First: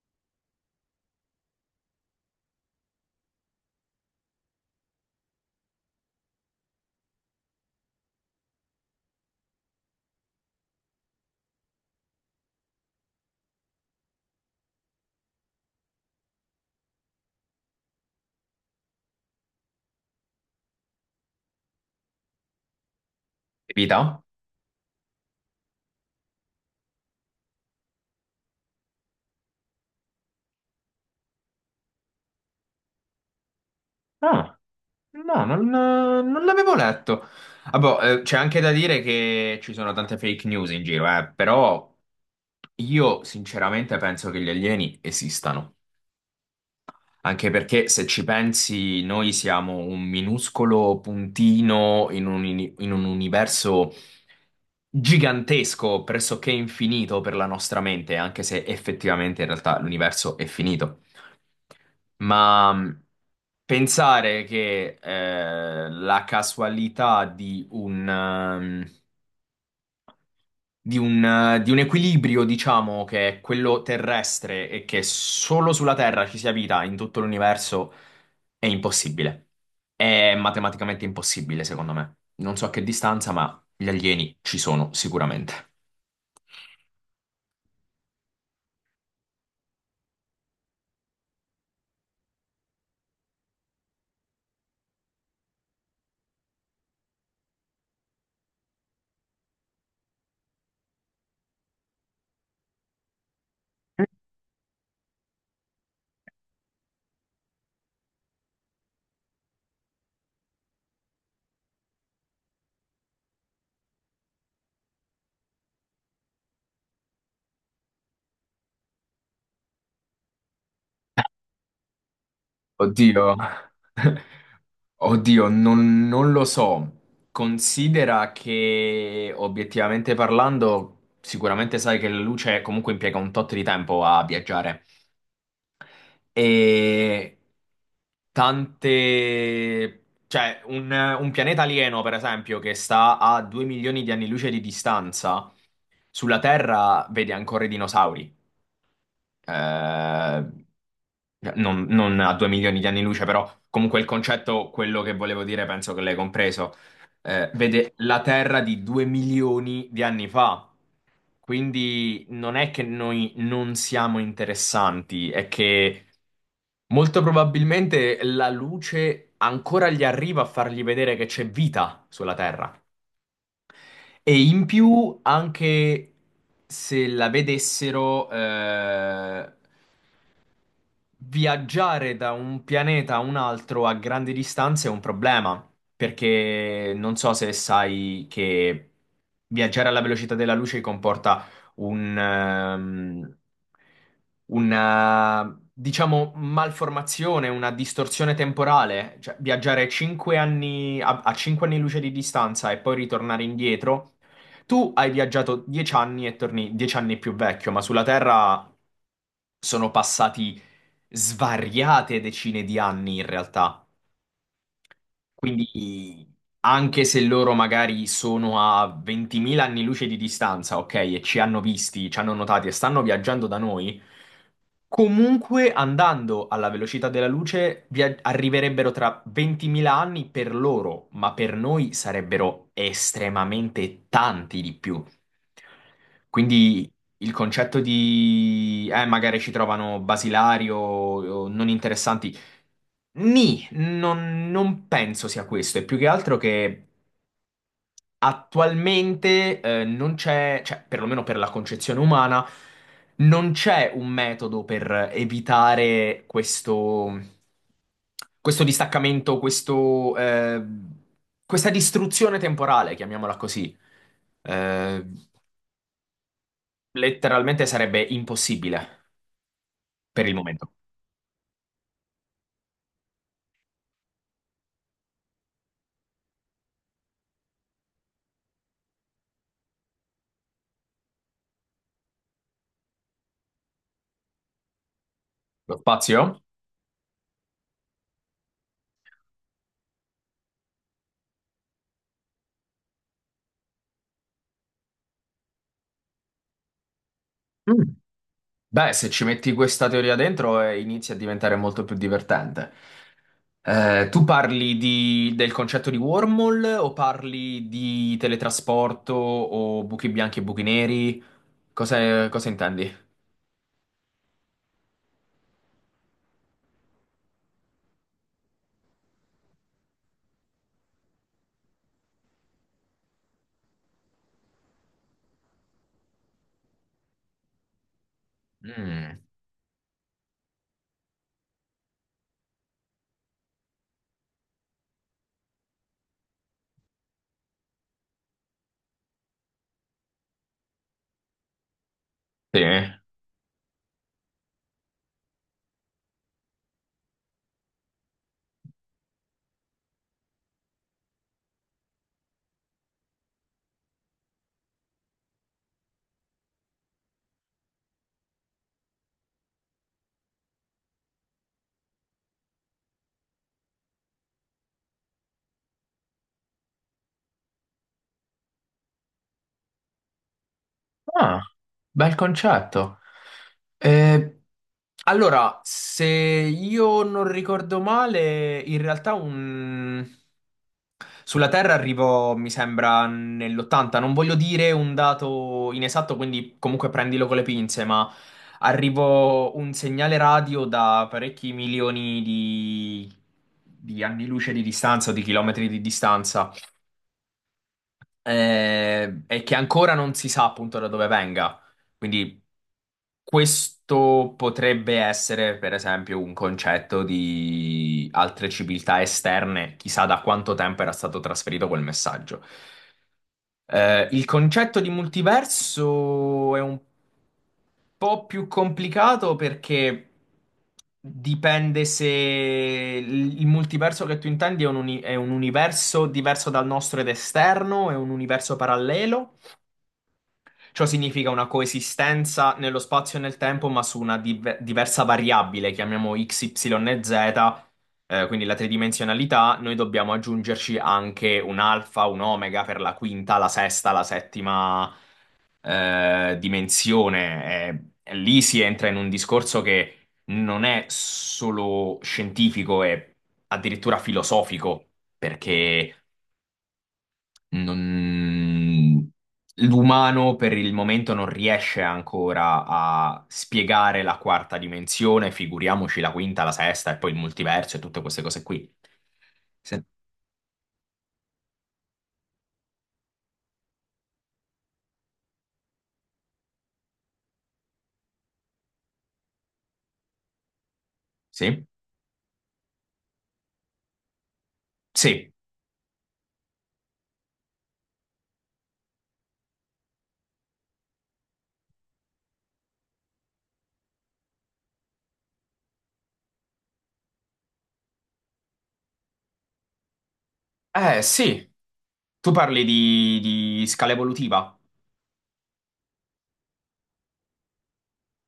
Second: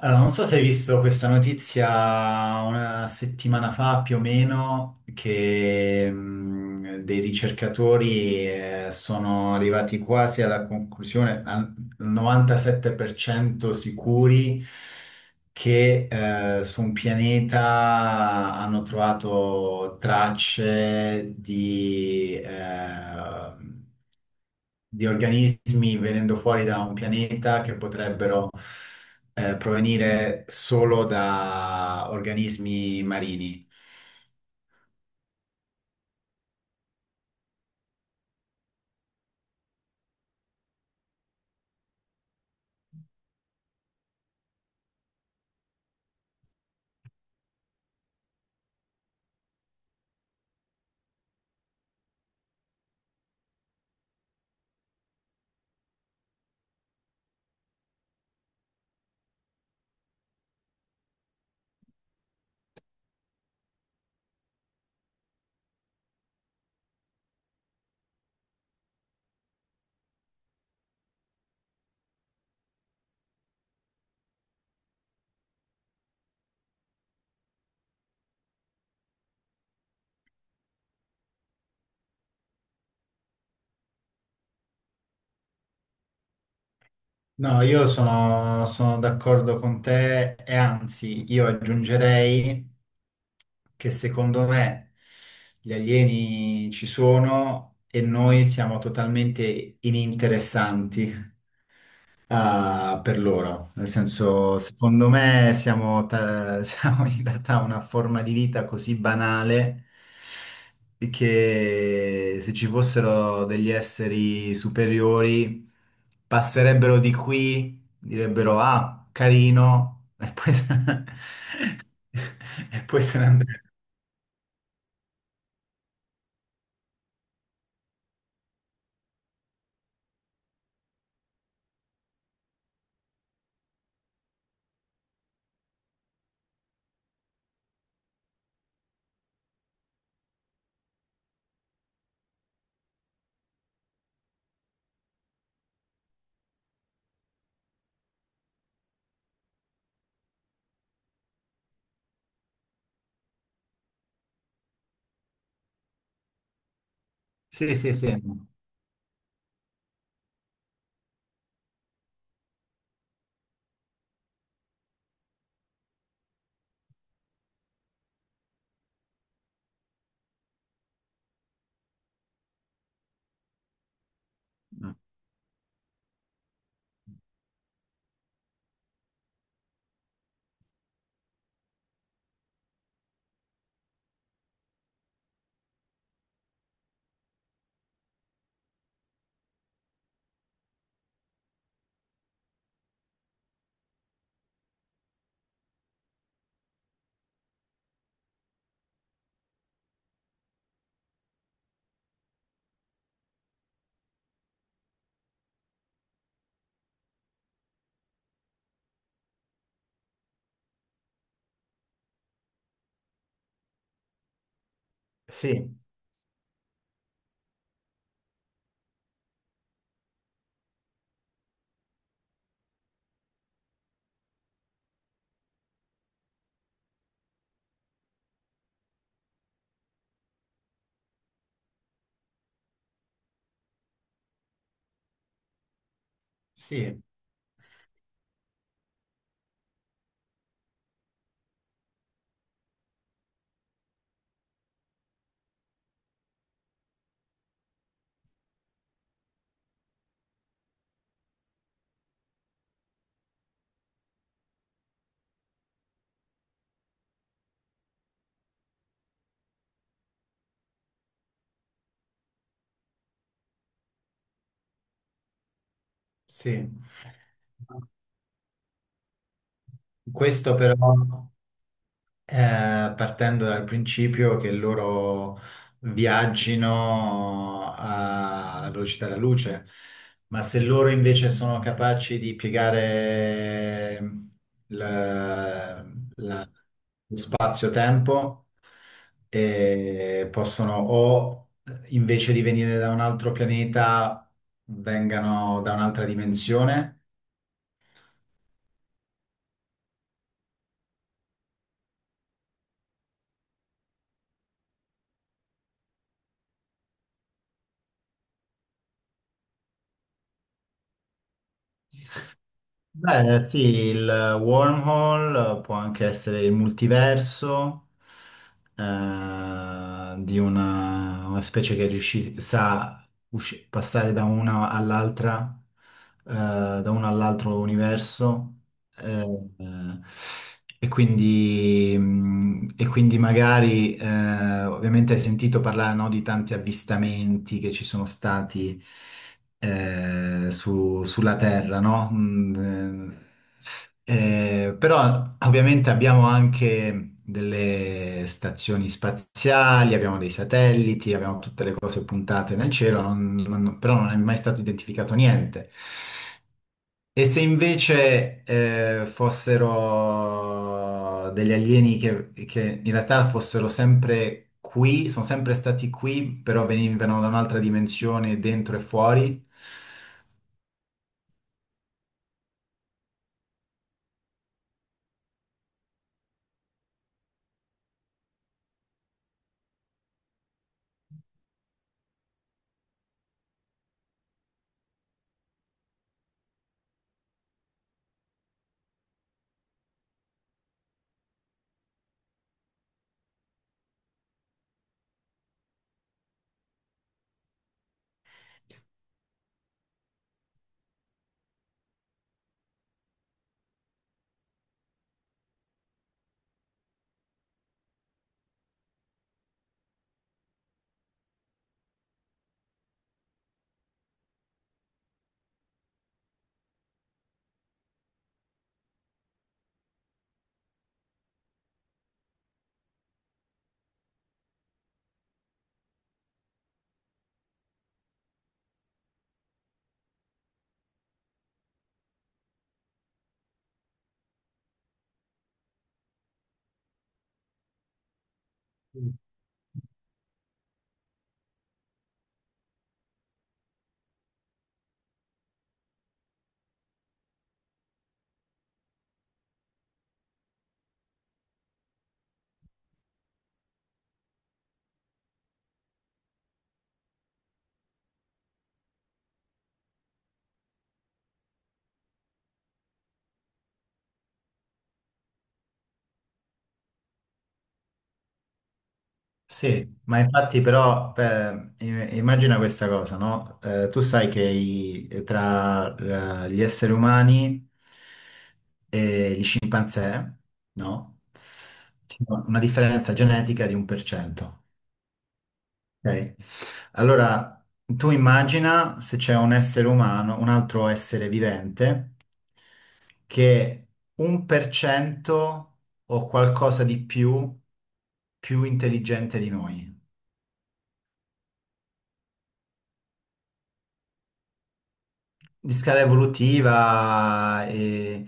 Allora, non so se hai visto questa notizia una settimana fa più o meno, che dei ricercatori, sono arrivati quasi alla conclusione, al 97% sicuri, che su un pianeta hanno trovato tracce Vita? di organismi venendo fuori da un pianeta che potrebbero, provenire solo da organismi marini. Ah, no, non l'avevo letto. Ah, boh, c'è anche da dire che ci sono tante fake news in giro, però io sinceramente penso che gli alieni esistano, anche perché se ci pensi noi siamo un minuscolo puntino in un universo gigantesco, pressoché infinito per la nostra mente, anche se effettivamente in realtà l'universo è finito. Ma pensare che la casualità di un equilibrio, diciamo, che è quello terrestre e che solo sulla Terra ci sia vita in tutto l'universo è impossibile. È matematicamente impossibile, secondo me. Non so a che distanza, ma gli alieni ci sono sicuramente. No, io sono d'accordo con te e anzi, io aggiungerei che secondo me gli alieni ci sono e noi siamo totalmente ininteressanti. Ah, per loro, nel senso, secondo me siamo, siamo in realtà una forma di vita così banale che se ci fossero degli esseri superiori passerebbero di qui, direbbero ah, carino, e poi se ne, e poi se ne Oddio. andrebbero. Oddio, non lo so. Considera che obiettivamente parlando, sicuramente sai che la luce comunque impiega un tot di tempo a viaggiare. E tante... cioè, un pianeta alieno, per esempio, che sta a 2 milioni di anni luce di distanza, sulla Terra vede ancora i dinosauri. eh, cioè, non a 2 milioni di anni luce, però comunque il concetto, quello che volevo dire, penso che l'hai compreso, Sì, vede sì, sì, la Terra di 2 milioni di anni fa. Quindi non è che noi non siamo interessanti, è che molto probabilmente la luce ancora gli arriva a fargli vedere che c'è vita sulla Terra. E in più, anche se la vedessero, viaggiare da un pianeta a un altro a grandi distanze è un problema, perché non so se sai che viaggiare alla velocità della luce comporta un, ehm, una, diciamo, malformazione, una distorsione temporale. Cioè, viaggiare cinque anni, a 5 anni luce di distanza e poi ritornare indietro. Tu hai viaggiato 10 anni e torni 10 anni più vecchio, ma sulla Terra sono passati svariate decine di anni in realtà. sì, Quindi anche se loro magari sono a 20.000 anni luce di distanza, ok, e ci hanno visti, ci hanno notati e stanno viaggiando da noi, comunque andando alla velocità della luce arriverebbero tra 20.000 anni per loro, ma per noi sarebbero estremamente tanti di più. Quindi sì, il concetto di magari ci trovano basilari o non interessanti. Nì, non penso sia questo, è più che altro che attualmente non c'è, cioè perlomeno per la concezione umana, non c'è un metodo per evitare questo, questo distaccamento, questa distruzione temporale, chiamiamola così. Eh, sì. Letteralmente sarebbe impossibile per il Questo momento. però. Partendo dal principio che loro alla velocità della luce, ma se loro invece sono capaci di piegare Lo la- spazio? la- lo spazio-tempo, possono, o invece di venire da un altro pianeta vengano da un'altra dimensione. Mm. Beh, se ci metti questa teoria dentro, inizia a diventare molto più divertente. Tu parli del concetto di wormhole o parli di teletrasporto o buchi bianchi e buchi neri? Cosa intendi? Beh, sì, il wormhole, può anche essere il multiverso, eh, di una specie che sa passare da una all'altra, eh, da uno all'altro universo. Mm, eh, eh, e quindi, e quindi magari, ovviamente hai sentito parlare, no, di tanti avvistamenti che ci sono stati sulla Terra, no? sì. Però ovviamente abbiamo anche delle stazioni spaziali, abbiamo dei satelliti, abbiamo tutte le cose puntate nel cielo, però non è mai stato identificato niente. E se invece, fossero degli alieni che in realtà fossero sempre qui, sono sempre stati qui, però venivano da un'altra dimensione, dentro e fuori. Ah, bel concetto. Eh, Allora, se io non ricordo male, in realtà un... sulla Terra arrivo, mi sembra, nell'80. Non voglio dire un dato inesatto, quindi comunque prendilo con le pinze, ma arrivo un segnale radio da parecchi milioni di anni luce di distanza o di chilometri di distanza, e che ancora non si sa appunto da dove venga. Quindi questo potrebbe essere, per esempio, un concetto di altre civiltà esterne, chissà da quanto tempo era stato trasferito quel messaggio. Il concetto di multiverso è un po' più complicato perché dipende se il multiverso che tu intendi è è un universo diverso dal nostro ed esterno, è un universo parallelo. Ciò significa una coesistenza nello spazio e nel tempo, ma su una diversa variabile, chiamiamo x, y e z, quindi la tridimensionalità, noi dobbiamo aggiungerci anche un alfa, un omega per la quinta, la sesta, la settima, dimensione. E lì si entra in un discorso che non è solo scientifico, è addirittura filosofico, perché non- l'umano per il momento non riesce ancora a spiegare la quarta dimensione, figuriamoci la quinta, la sesta e poi il multiverso e tutte queste cose qui. Sì? Sì, ma infatti però, immagina questa cosa, no? Tu sai che, tra gli esseri umani e gli scimpanzé, no? Sì? C'è una differenza genetica di un per cento, Sì. ok? Allora, tu immagina se c'è un essere umano, un altro essere vivente, che un per cento o qualcosa di più, più intelligente di noi. Sì. Tu parli di scala evolutiva? Di scala evolutiva e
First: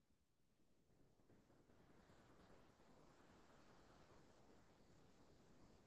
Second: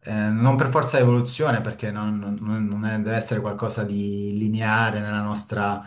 non per forza evoluzione, perché non, non- non è- deve essere qualcosa di lineare nella nostra,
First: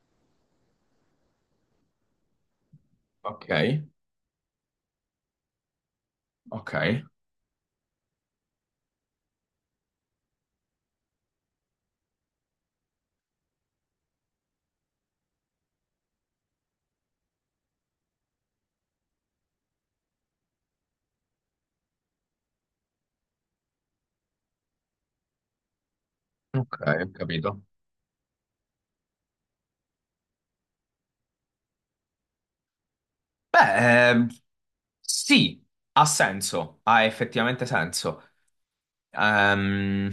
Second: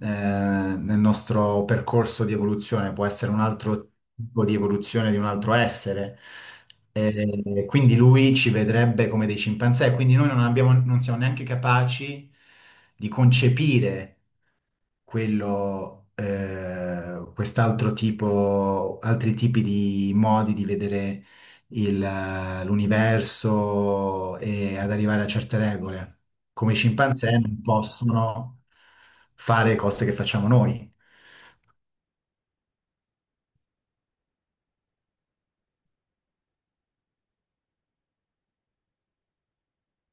nel nostro percorso di evoluzione, può essere un Ok, altro tipo di evoluzione di un altro essere. ok, E quindi lui ci vedrebbe come dei cimpanzé, quindi noi non abbiamo- non siamo neanche capaci di concepire quello, quest'altro tipo, altri tipi di modi di vedere il, l'universo e ad arrivare a certe regole. Come i ok, ho scimpanzé non capito. possono fare cose che facciamo noi. Beh, sì, ha senso, ha effettivamente senso. Ehm,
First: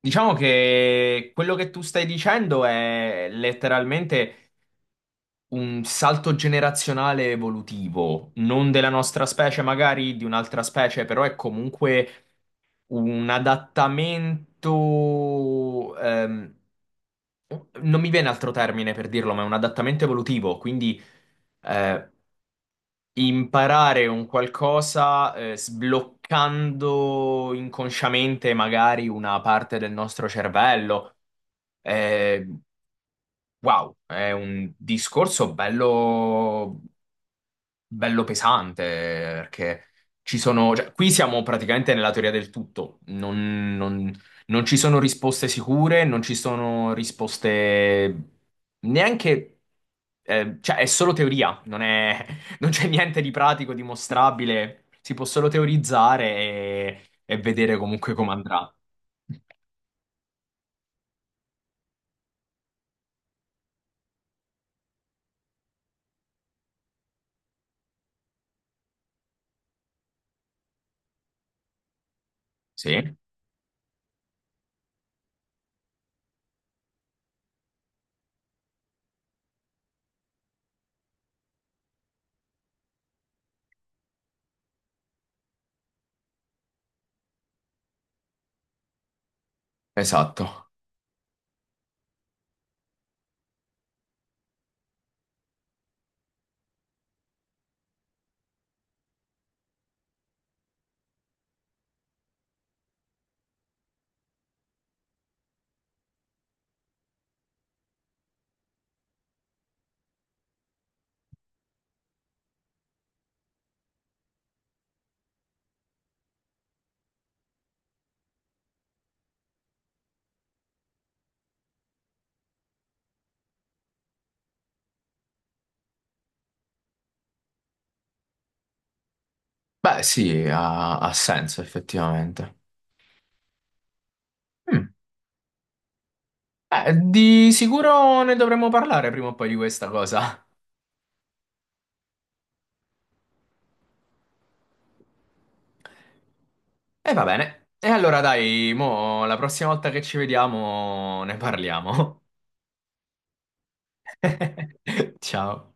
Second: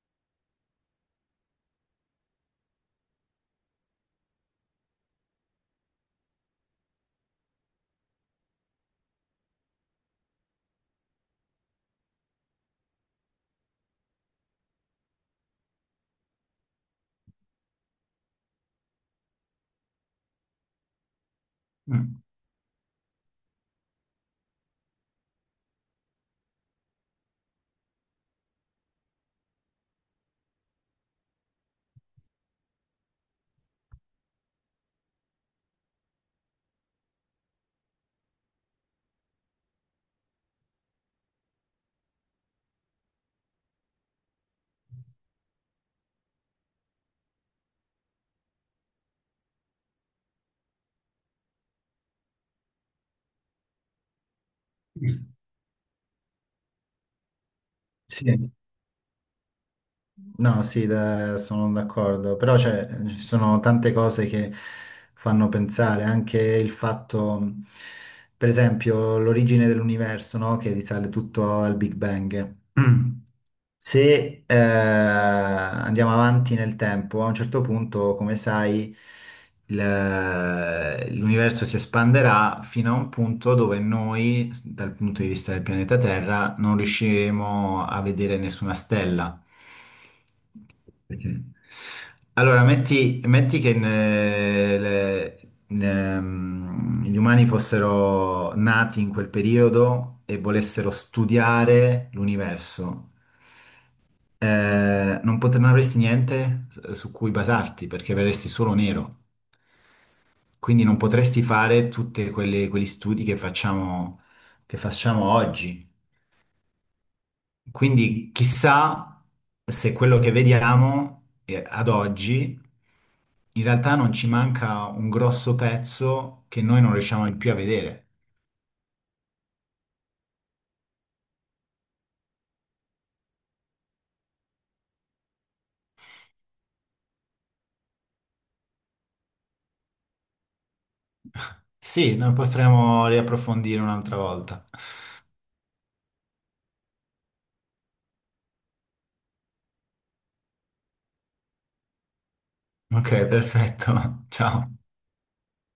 Diciamo che quello che tu stai dicendo è letteralmente un salto generazionale evolutivo, non della nostra specie, magari di un'altra specie, però è comunque un adattamento, non mi viene altro termine per dirlo, ma è un adattamento evolutivo, quindi eh, Mm. imparare un qualcosa sbloccando inconsciamente magari una parte del nostro cervello. Eh, wow, è un discorso bello, bello pesante, perché ci sono, cioè, qui siamo praticamente nella teoria del tutto, non ci sono risposte sicure, non ci sono risposte neanche, cioè è solo teoria, non è- non c'è niente di pratico, dimostrabile, si può solo teorizzare e vedere comunque come Sì. andrà. No, sì, sono d'accordo, però cioè, ci sono tante cose che fanno pensare, anche il fatto, per esempio, l'origine dell'universo, no? Che risale tutto al Big Bang. Sì, Se andiamo avanti nel tempo, a un certo punto, come sai, l'universo si espanderà fino a un punto dove noi, dal punto di vista del pianeta Terra, non riusciremo a vedere nessuna stella. esatto. Perché? Allora, metti che gli umani fossero nati in quel periodo e volessero studiare l'universo. Non avresti niente su cui basarti perché verresti solo nero. Quindi non potresti fare tutti quegli studi che che facciamo oggi. Quindi chissà se quello che vediamo, ad oggi in realtà non ci manca un grosso pezzo che noi non riusciamo più a vedere. Beh, sì, ha senso effettivamente. Mm. Di sicuro ne dovremmo parlare prima o poi di questa cosa. Sì, noi potremo riapprofondire un'altra volta. E va bene. E allora dai, mo, la prossima volta che ci vediamo ne parliamo. Ok, perfetto. Ciao. Ciao.